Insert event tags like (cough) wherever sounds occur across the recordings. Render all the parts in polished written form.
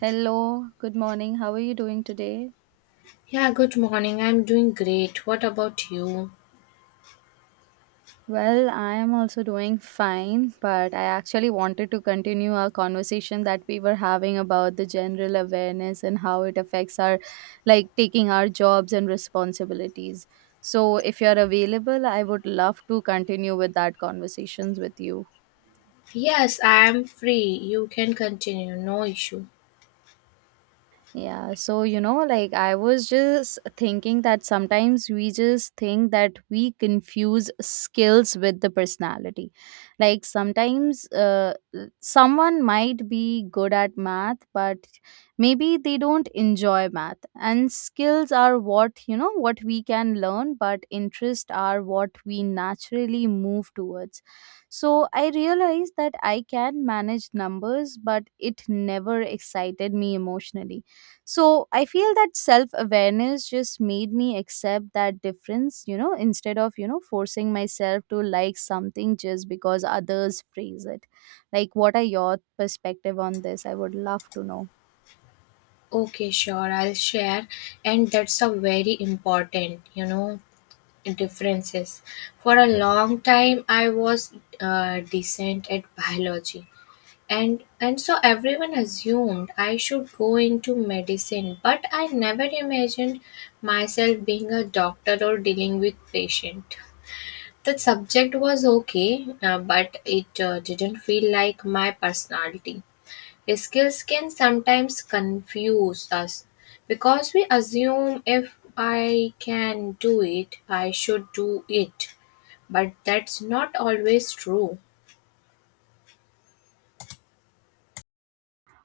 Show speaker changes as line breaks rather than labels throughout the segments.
Hello, good morning. How are you doing today?
Yeah, good morning. I'm doing great. What about you?
Well, I am also doing fine, but I actually wanted to continue our conversation that we were having about the general awareness and how it affects our, like, taking our jobs and responsibilities. So, if you're available, I would love to continue with that conversations with you.
Yes, I'm free. You can continue. No issue.
Yeah, so like I was just thinking that sometimes we just think that we confuse skills with the personality. Like sometimes someone might be good at math, but maybe they don't enjoy math. And skills are what, you know, what we can learn, but interests are what we naturally move towards. So I realized that I can manage numbers, but it never excited me emotionally, so I feel that self awareness just made me accept that difference, you know, instead of, you know, forcing myself to like something just because others praise it. Like, what are your perspective on this? I would love to know.
Okay, sure. I'll share. And that's a very important, you know, differences. For a long time, I was decent at biology. And so everyone assumed I should go into medicine, but I never imagined myself being a doctor or dealing with patient. The subject was okay, but it didn't feel like my personality. Skills can sometimes confuse us because we assume if I can do it, I should do it. But that's not always true.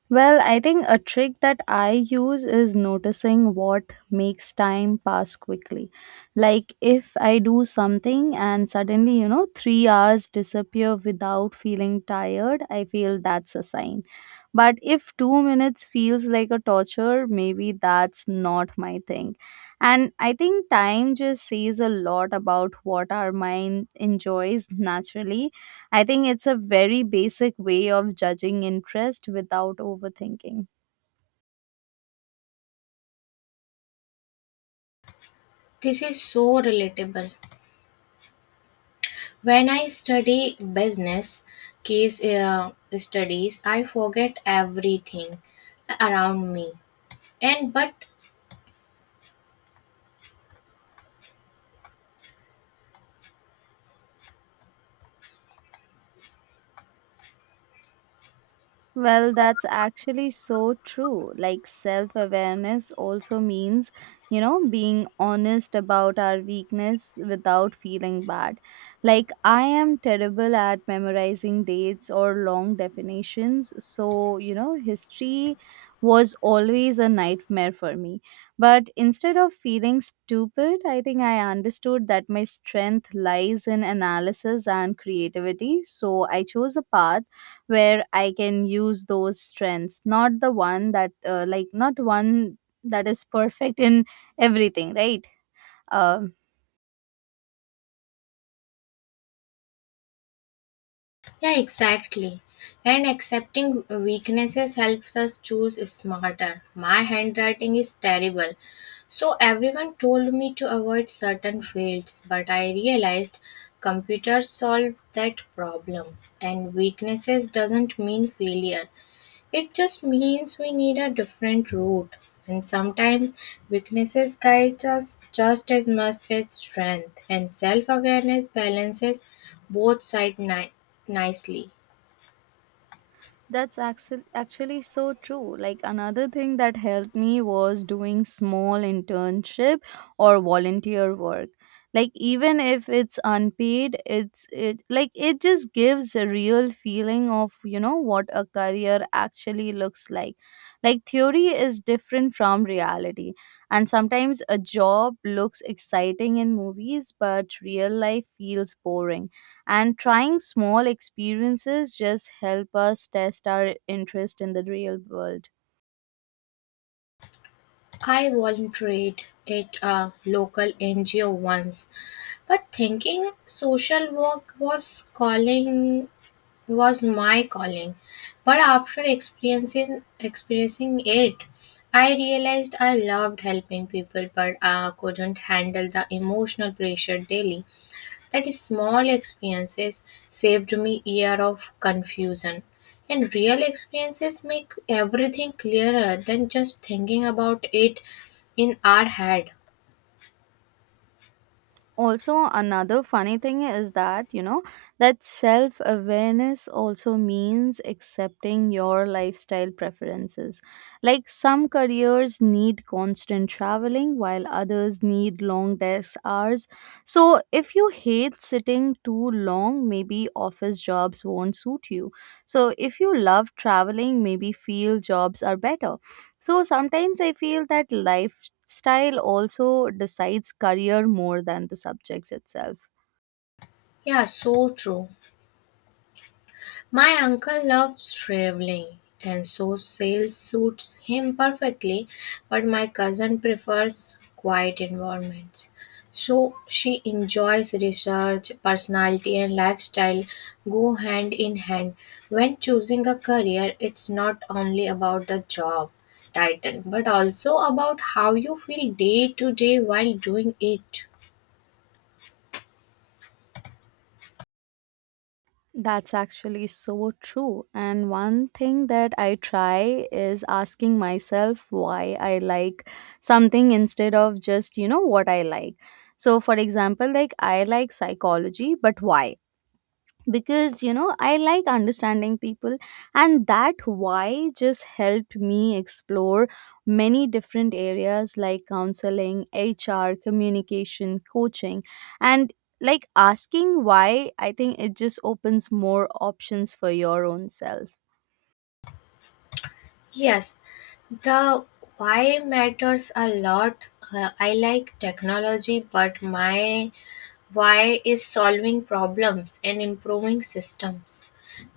Well, I think a trick that I use is noticing what makes time pass quickly. Like if I do something and suddenly, you know, 3 hours disappear without feeling tired, I feel that's a sign. But if 2 minutes feels like a torture, maybe that's not my thing. And I think time just says a lot about what our mind enjoys naturally. I think it's a very basic way of judging interest without overthinking.
This is so relatable. When I study business case studies, I forget everything around me and but
Well, that's actually so true. Like, self awareness also means, you know, being honest about our weakness without feeling bad. Like, I am terrible at memorizing dates or long definitions. So, you know, history was always a nightmare for me. But instead of feeling stupid, I think I understood that my strength lies in analysis and creativity. So, I chose a path where I can use those strengths, not the one that like not one that is perfect in everything, right? Um
yeah, exactly. And accepting weaknesses helps us choose smarter. My handwriting is terrible. So everyone told me to avoid certain fields, but I realized computers solve that problem and weaknesses doesn't mean failure. It just means we need a different route, and sometimes weaknesses guide us just as much as strength, and self awareness balances both sides nicely.
That's actually so true. Like another thing that helped me was doing small internship or volunteer work. Like even if it's unpaid, it like it just gives a real feeling of, you know, what a career actually looks like. Like theory is different from reality. And sometimes a job looks exciting in movies, but real life feels boring, and trying small experiences just help us test our interest in the real world.
I volunteered at a local NGO once, but thinking social work was calling was my calling. But after experiencing it, I realized I loved helping people, but I couldn't handle the emotional pressure daily. That small experiences saved me year of confusion. And real experiences make everything clearer than just thinking about it in our head.
Also another funny thing is that, you know, that self awareness also means accepting your lifestyle preferences. Like some careers need constant traveling while others need long desk hours, so if you hate sitting too long, maybe office jobs won't suit you. So if you love traveling, maybe field jobs are better. So sometimes I feel that lifestyle also decides career more than the subjects itself.
Yeah, so true. My uncle loves traveling, and so sails suits him perfectly, but my cousin prefers quiet environments. So she enjoys research, personality, and lifestyle go hand in hand. When choosing a career, it's not only about the job title but also about how you feel day to day while doing it.
That's actually so true. And one thing that I try is asking myself why I like something instead of just, you know, what I like. So, for example, like I like psychology, but why? Because, you know, I like understanding people, and that why just helped me explore many different areas like counseling, hr, communication, coaching, and like asking why, I think it just opens more options for your own self.
Yes, the why matters a lot. I like technology, but my why is solving problems and improving systems.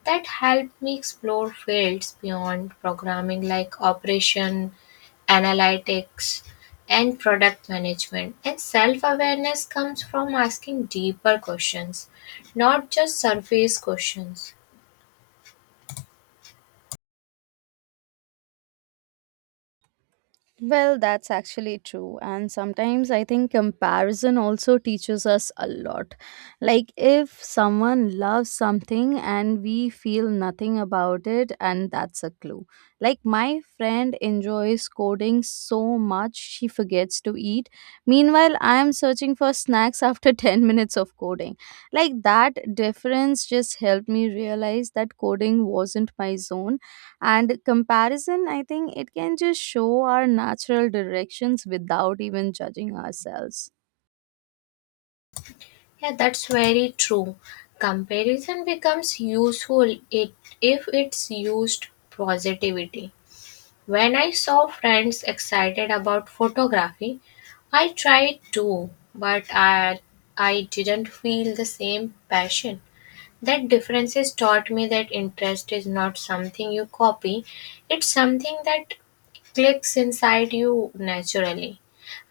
That help me explore fields beyond programming like operation, analytics, and product management. And self awareness comes from asking deeper questions, not just surface questions.
Well, that's actually true. And sometimes I think comparison also teaches us a lot. Like, if someone loves something and we feel nothing about it, and that's a clue. Like, my friend enjoys coding so much she forgets to eat. Meanwhile, I'm searching for snacks after (laughs) 10 minutes of coding. Like, that difference just helped me realize that coding wasn't my zone, and comparison, I think it can just show our natural directions without even judging ourselves.
Yeah, that's very true. Comparison becomes useful it if it's used positivity. When I saw friends excited about photography, I tried too, but I didn't feel the same passion. That differences taught me that interest is not something you copy, it's something that clicks inside you naturally.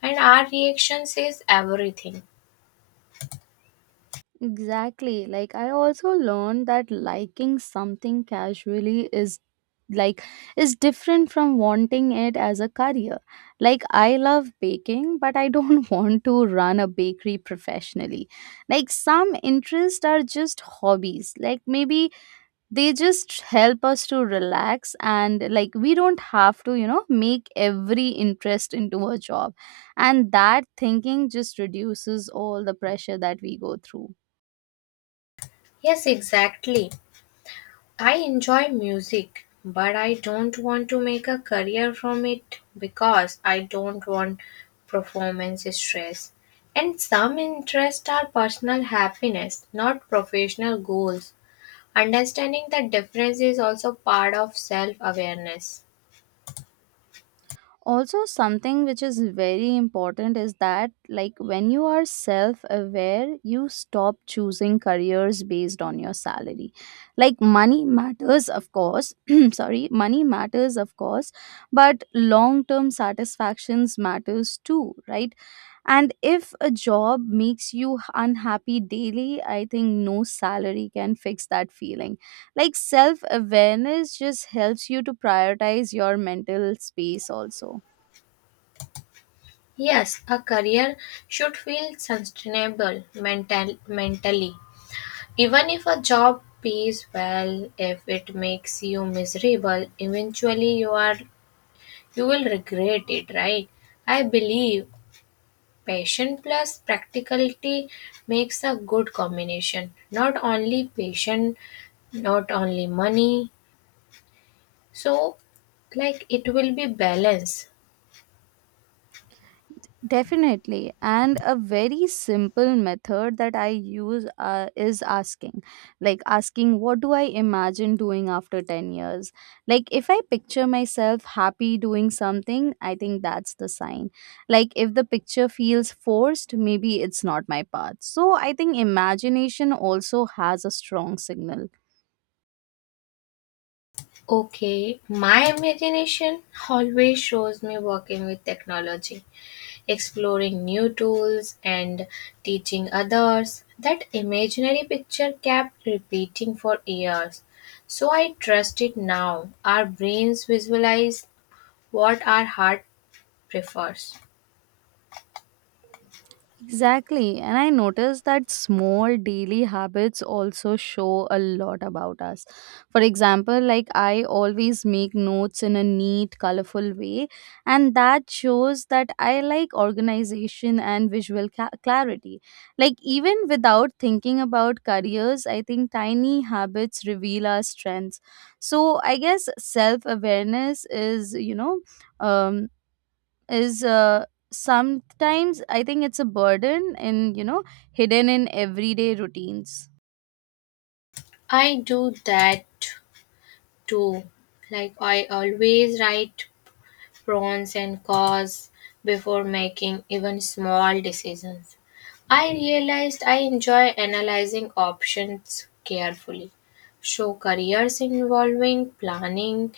And our reaction says everything.
Exactly. Like I also learned that liking something casually is like is different from wanting it as a career. Like I love baking, but I don't (laughs) want to run a bakery professionally. Like some interests are just hobbies. Like maybe they just help us to relax, and like we don't have to, you know, make every interest into a job, and that thinking just reduces all the pressure that we go through.
Yes, exactly. I enjoy music, but I don't want to make a career from it because I don't want performance stress. And some interests are personal happiness, not professional goals. Understanding the difference is also part of self awareness.
Also something which is very important is that like when you are self aware, you stop choosing careers based on your salary. Like money matters of course, (clears throat) sorry, money matters of course, but long term satisfactions matters too, right? And if a job makes you unhappy daily, I think no salary can fix that feeling. Like self awareness just helps you to prioritize your mental space also.
Yes, a career should feel sustainable mentally. Even if a job pays well, if it makes you miserable, eventually you will regret it, right? I believe passion plus practicality makes a good combination. Not only passion, not only money. So, like, it will be balance.
Definitely. And a very simple method that I use is asking. Like asking, what do I imagine doing after 10 years? Like, if I picture myself happy doing something, I think that's the sign. Like, if the picture feels forced, maybe it's not my path. So, I think imagination also has a strong signal.
Okay, my imagination always shows me working with technology, exploring new tools, and teaching others. That imaginary picture kept repeating for years, so I trust it now. Our brains visualize what our heart prefers.
Exactly. And I noticed that small daily habits also show a lot about us. For example, like I always make notes in a neat, colorful way, and that shows that I like organization and visual clarity. Like, even without thinking about careers, I think tiny habits reveal our strengths. So, I guess self awareness is, um, is uh, sometimes I think it's a burden in, you know, hidden in everyday routines.
I do that too. Like, I always write pros and cons before making even small decisions. I realized I enjoy analyzing options carefully. So, careers involving planning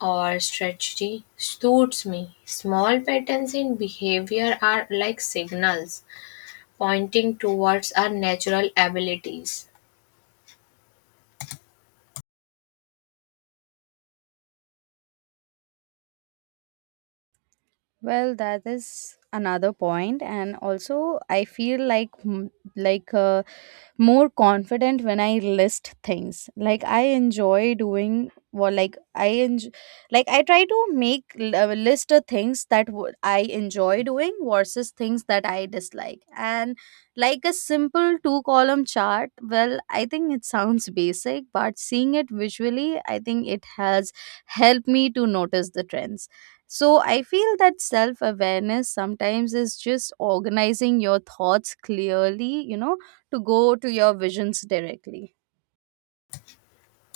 or strategy suits me. Small patterns in behavior are like signals pointing towards our natural abilities.
Well, that is another point, and also I feel like like uh, more confident when I list things. Like I enjoy, like I try to make a list of things that I enjoy doing versus things that I dislike, and like a simple two column chart. Well, I think it sounds basic, but seeing it visually, I think it has helped me to notice the trends, so I feel that self awareness sometimes is just organizing your thoughts clearly, you know, to go to your visions directly.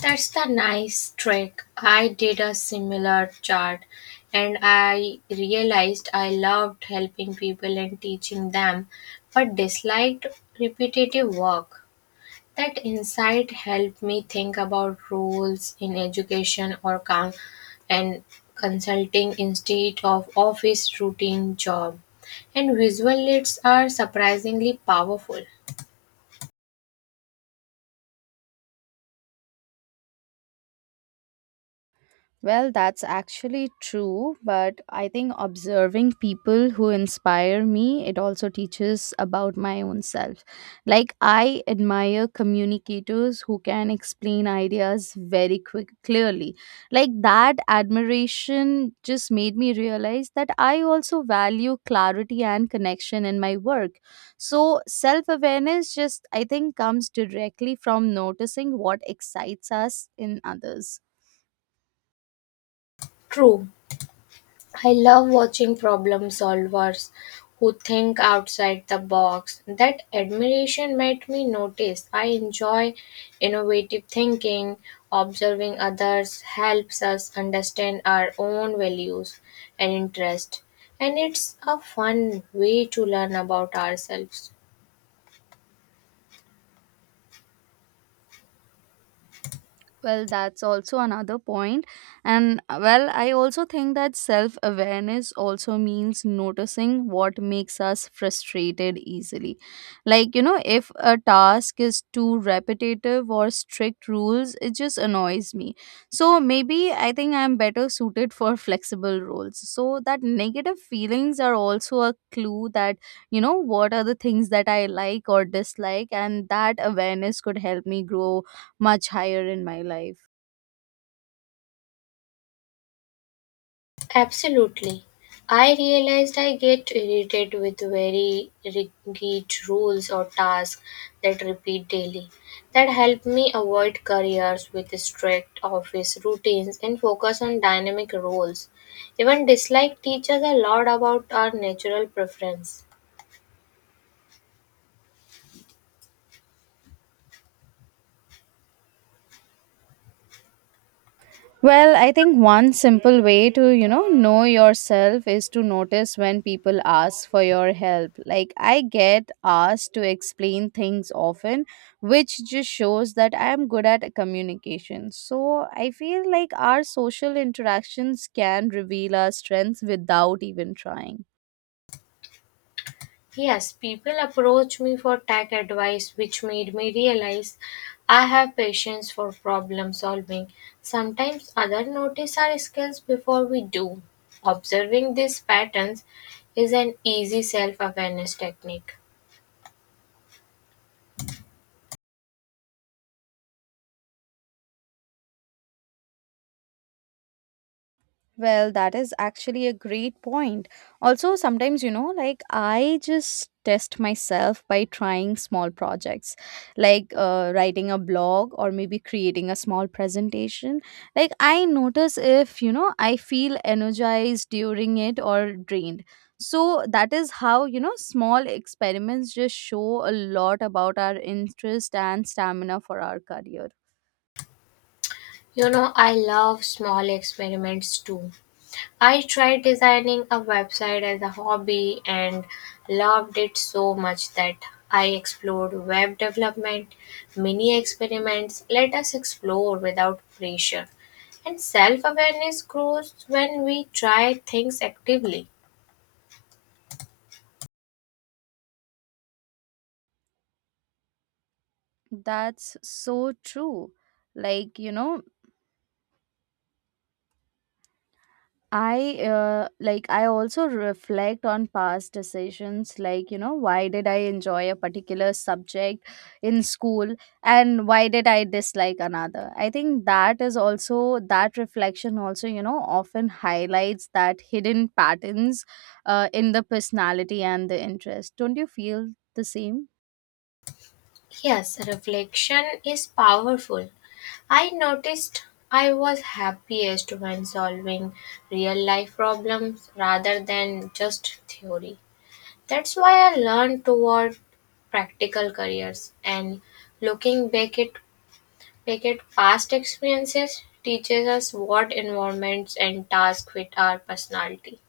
That's the nice trick. I did a similar chart and I realized I loved helping people and teaching them, but disliked repetitive work. That insight helped me think about roles in education or con- and consulting instead of office routine job. And visual leads are surprisingly powerful.
Well, that's actually true, but I think observing people who inspire me, it also teaches about my own self. Like, I admire communicators who can explain ideas very clearly. Like, that admiration just made me realize that I also value clarity and connection in my work. So, self awareness just, I think, comes directly from noticing what excites us in others.
True. I love watching problem solvers who think outside the box. That admiration made me notice. I enjoy innovative thinking. Observing others helps us understand our own values and interests, and it's a fun way to learn about ourselves.
Well, that's also another point. And well, I also think that self awareness also means noticing what makes us frustrated easily. Like, you know, if a task is too repetitive or strict rules, it just annoys me. So maybe I think I'm better suited for flexible roles. So that negative feelings are also a clue that, you know, what are the things that I like or dislike, and that awareness could help me grow much higher in my life?
Absolutely. I realized I get irritated with very rigid rules or tasks that repeat daily. That helped me avoid careers with strict office routines and focus on dynamic roles. Even dislike teaches a lot about our natural preference.
Well, I think one simple way to, you know yourself is to notice when people ask for your help. Like, I get asked to explain things often, which just shows that I am good at communication. So, I feel like our social interactions can reveal our strengths without even trying.
Yes, people approach me for tech advice, which made me realize I have patience for problem solving. Sometimes others notice our skills before we do. Observing these patterns is an easy self awareness technique.
Well, that is actually a great point. Also, sometimes, you know, like I just test myself by trying small projects like writing a blog or maybe creating a small presentation. Like, I notice if, you know, I feel energized during it or drained. So, that is how, you know, small experiments just show a lot about our interest and stamina for our career.
You know, I love small experiments too. I tried designing a website as a hobby and loved it so much that I explored web development, mini experiments. Let us explore without pressure. And self awareness grows when we try things actively.
That's so true. Like, you know, I also reflect on past decisions, like, you know, why did I enjoy a particular subject in school and why did I dislike another. I think that is also that reflection also, you know, often highlights that hidden patterns in the personality and the interest, don't you feel the same?
Yes, reflection is powerful. I noticed I was happiest when solving real life problems rather than just theory. That's why I learned toward practical careers and looking back at, back at past experiences teaches us what environments and tasks fit our personality.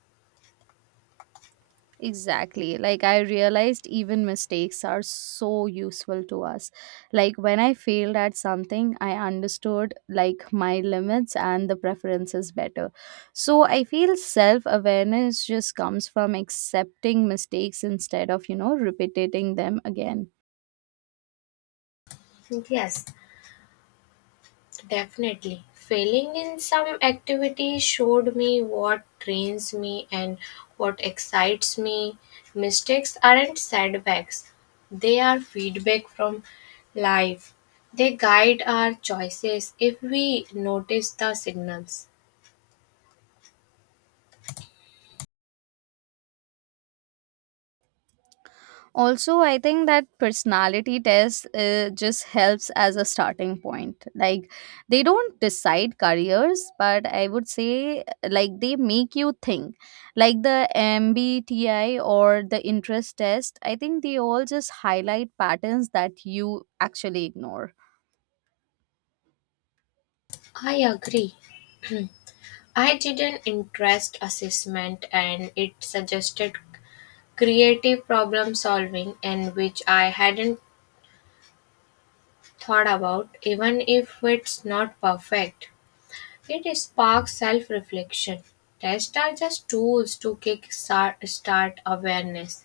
Exactly. Like, I realized even mistakes are so useful to us. Like, when I failed at something, I understood like my limits and the preferences better. So, I feel self awareness just comes from accepting mistakes instead of, you know, repeating them again.
Yes, definitely. Failing in some activity showed me what drains me and what excites me. Mistakes aren't setbacks, they are feedback from life. They guide our choices if we notice the signals.
Also I think that personality test just helps as a starting point. Like they don't decide careers, but I would say like they make you think, like the mbti or the interest test, I think they all just highlight patterns that you actually ignore.
I agree. I did an interest assessment and it suggested creative problem solving and which I hadn't thought about even if it's not perfect. It sparks self reflection. Tests are just tools to start awareness.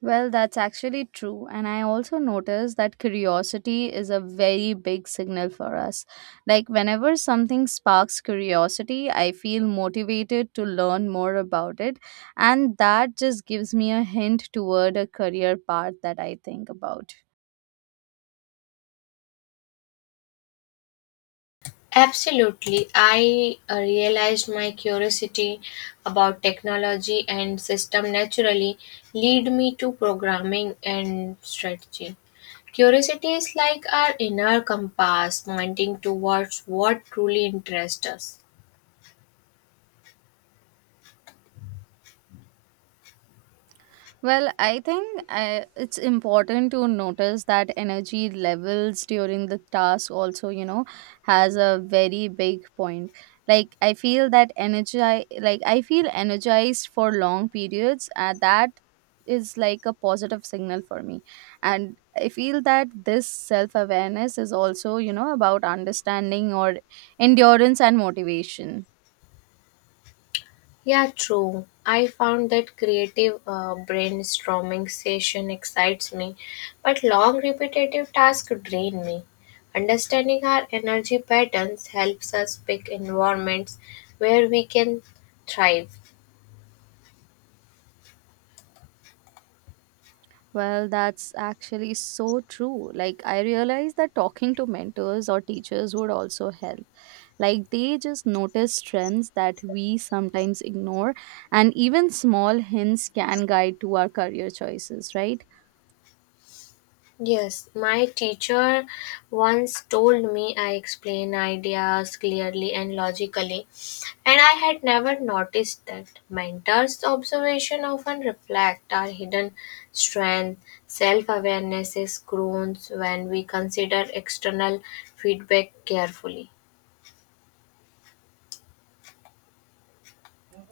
Well, that's actually true. And I also noticed that curiosity is a very big signal for us. Like, whenever something sparks curiosity, I feel motivated to learn more about it. And that just gives me a hint toward a career path that I think about.
Absolutely. I realized my curiosity about technology and system naturally lead me to programming and strategy. Curiosity is like our inner compass pointing towards what truly interests us.
Well, it's important to notice that energy levels during the task also, you know, has a very big point. Like I feel that energy, like I feel energized for long periods, and that is like a positive signal for me. And I feel that this self awareness is also, you know, about understanding or endurance and motivation.
Yeah, true. I found that creative brainstorming session excites me, but long repetitive tasks drain me. Understanding our energy patterns helps us pick environments where we can thrive.
Well, that's actually so true. Like, I realized that talking to mentors or teachers would also help. Like, they just notice trends that we sometimes ignore, and even small hints can guide to our career choices, right?
Yes, my teacher once told me I explain ideas clearly and logically, and I had never noticed that. Mentors' observation often reflect our hidden strength. Self awareness is grown when we consider external feedback carefully.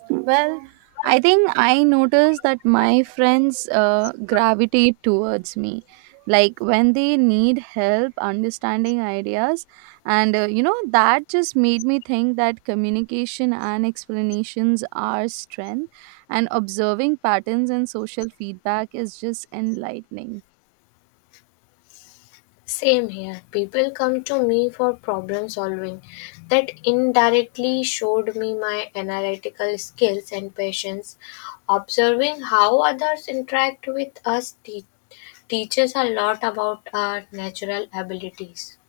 Well, I think I noticed that my friends gravitate towards me. Like when they need help understanding ideas, and that just made me think that communication and explanations are strength, and observing patterns and social feedback is just enlightening.
Same here. People come to me for problem solving. That indirectly showed me my analytical skills and patience. Observing how others interact with us teaches a lot about our natural abilities.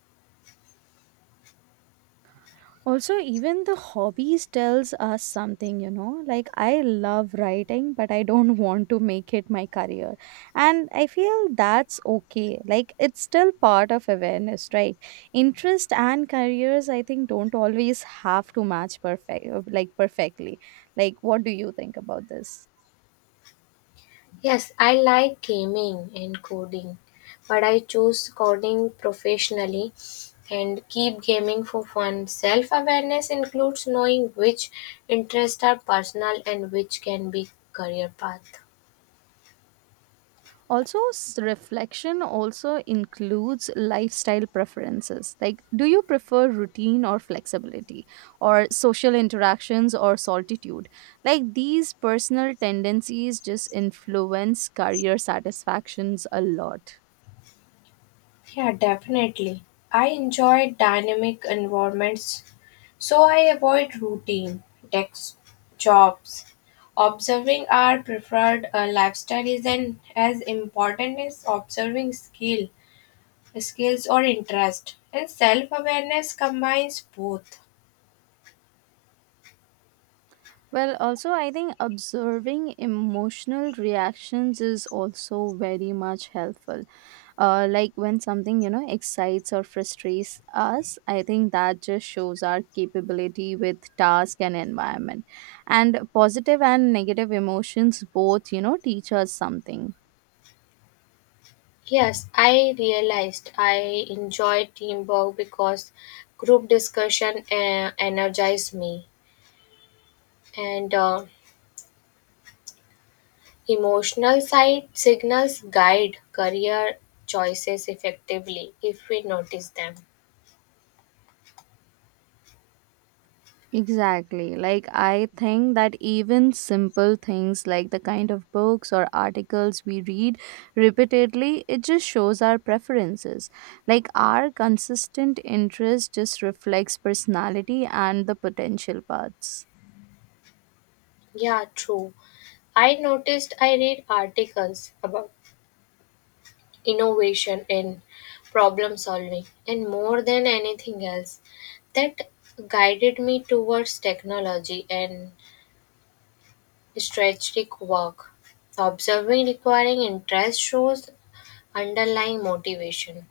Also even the hobbies tells us something like I love writing but I don't (laughs) want to make it my career, and I feel that's okay, like it's still part of awareness, right? Interest and careers, I think, don't always have to match perfectly. Like what do you think about this?
Yes, I like gaming and coding, but I chose coding professionally and keep gaming for fun. Self awareness includes knowing which interests are personal and which can be career path.
Also reflection also includes lifestyle preferences, like do you prefer routine or flexibility or social interactions or solitude? Like these personal tendencies just influence career satisfactions a lot.
Yeah, definitely. I enjoy dynamic environments, so I avoid routine desk jobs. Observing our preferred lifestyle is an, as important as observing skills or interest and self-awareness combines both.
Well, also, I think observing emotional reactions is also very much helpful. Like when something, excites or frustrates us, I think that just shows our capability with task and environment. And positive and negative emotions both, teach us something.
Yes, I realized I enjoy teamwork because group discussion energizes me, and emotional side signals guide career choices effectively if we notice them.
Exactly. Like, I think that even simple things like the kind of books or articles we read repeatedly, it just shows our preferences. Like, our consistent interest just reflects personality and the potential parts.
Yeah, true. I noticed I read articles about innovation in problem solving and more than anything else that guided me towards technology and strategic work observing requiring interest shows underlying motivation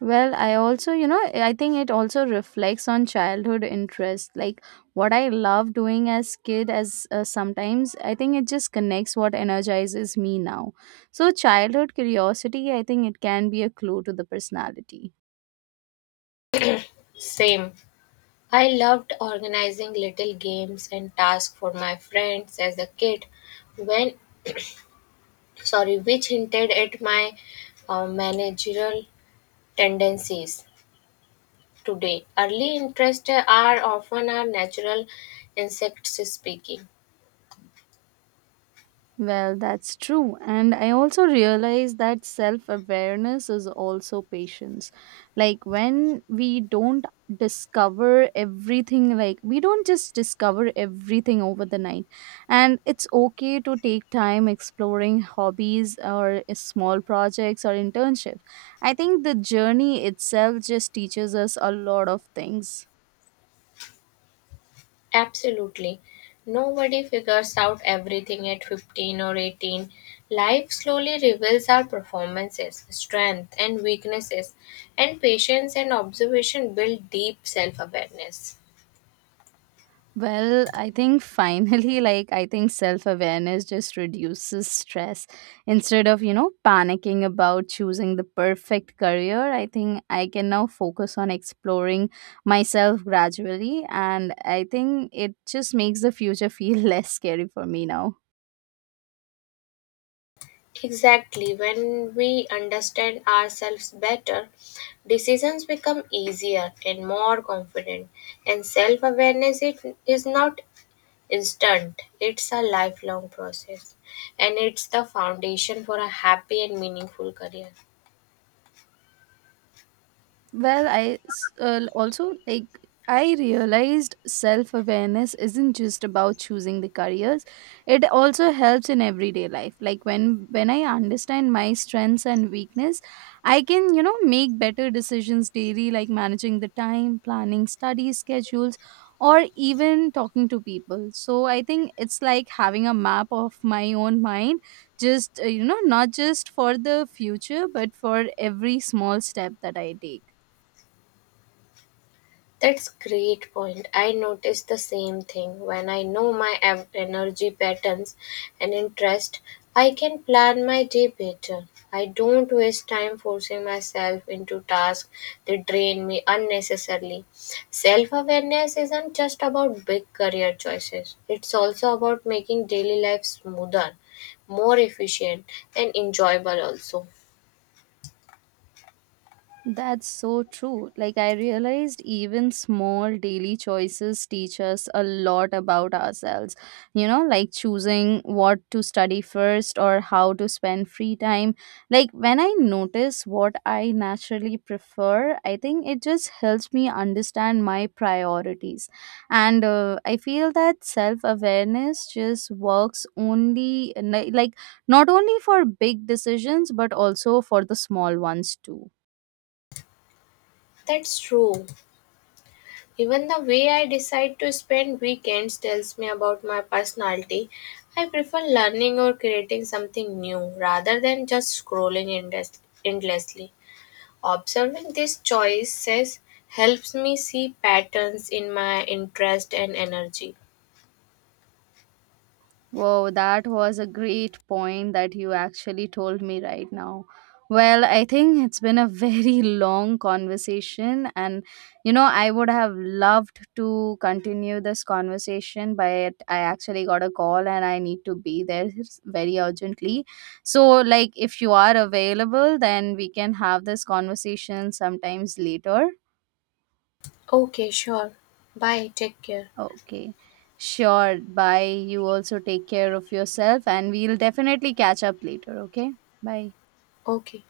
Well, I also, I think it also reflects on childhood interest. Like what I love doing as kid as sometimes I think it just connects what energizes me now. So childhood curiosity, I think it can be a clue to the personality.
same. I loved organizing little games and tasks for my friends as a kid when sorry which hinted at my managerial tendencies today. Early interests are often our natural insects speaking.
Well, that's true. And I also realize that self awareness is also patience. Like, when we don't discover everything, like, we don't just discover everything over the night. And it's okay to take time exploring hobbies or small projects or internships. I think the journey itself just teaches us a lot of things.
Absolutely. Nobody figures out everything at 15 or 18. Life slowly reveals our performances, strength and weaknesses, and patience and observation build deep self awareness.
Well, I think finally, (laughs) like, I think self awareness just reduces stress. Instead of, panicking about choosing the perfect career, I think I can now focus on exploring myself gradually. And I think it just makes the future feel (laughs) less scary for me now.
Exactly, when we understand ourselves better, decisions become easier and more confident and self-awareness it is not instant. It's a lifelong process, and it's the foundation for a happy and meaningful career.
Well, also like I realized self awareness isn't just about choosing the careers. It also helps in everyday life. Like when I understand my strengths and weakness, I can, make better decisions daily like managing the time, planning study schedules or even talking to people. So I think it's like having a map of my own mind just not just for the future but for every small step that I take.
That's great point. I notice the same thing. When I know my energy patterns and interest, I can plan my day better. I don't waste time forcing myself into tasks that drain me unnecessarily. Self-awareness isn't just about big career choices. It's also about making daily life smoother, more efficient and enjoyable also.
That's so true. Like, I realized even small daily choices teach us a lot about ourselves. You know, like choosing what to study first or how to spend free time. Like, when I notice what I naturally prefer, I think it just helps me understand my priorities. And I feel that self awareness just works only, like, not only for big decisions, but also for the small ones too.
That's true. Even the way I decide to spend weekends tells me about my personality. I prefer learning or creating something new rather than just endlessly. Observing these choices helps me see patterns in my interest and energy.
Wow, that was a great point that you actually told me right now. Well, I think it's been a very (laughs) long conversation, and you know, I would have loved to continue this conversation, but I actually got a call and I need to be there very urgently. So, like, if you are available, then we can have this conversation sometimes later.
Okay, sure. Bye. Take care.
Okay. Sure. Bye. You also take care of yourself, and we'll definitely catch up later. Okay. Bye.
Okay.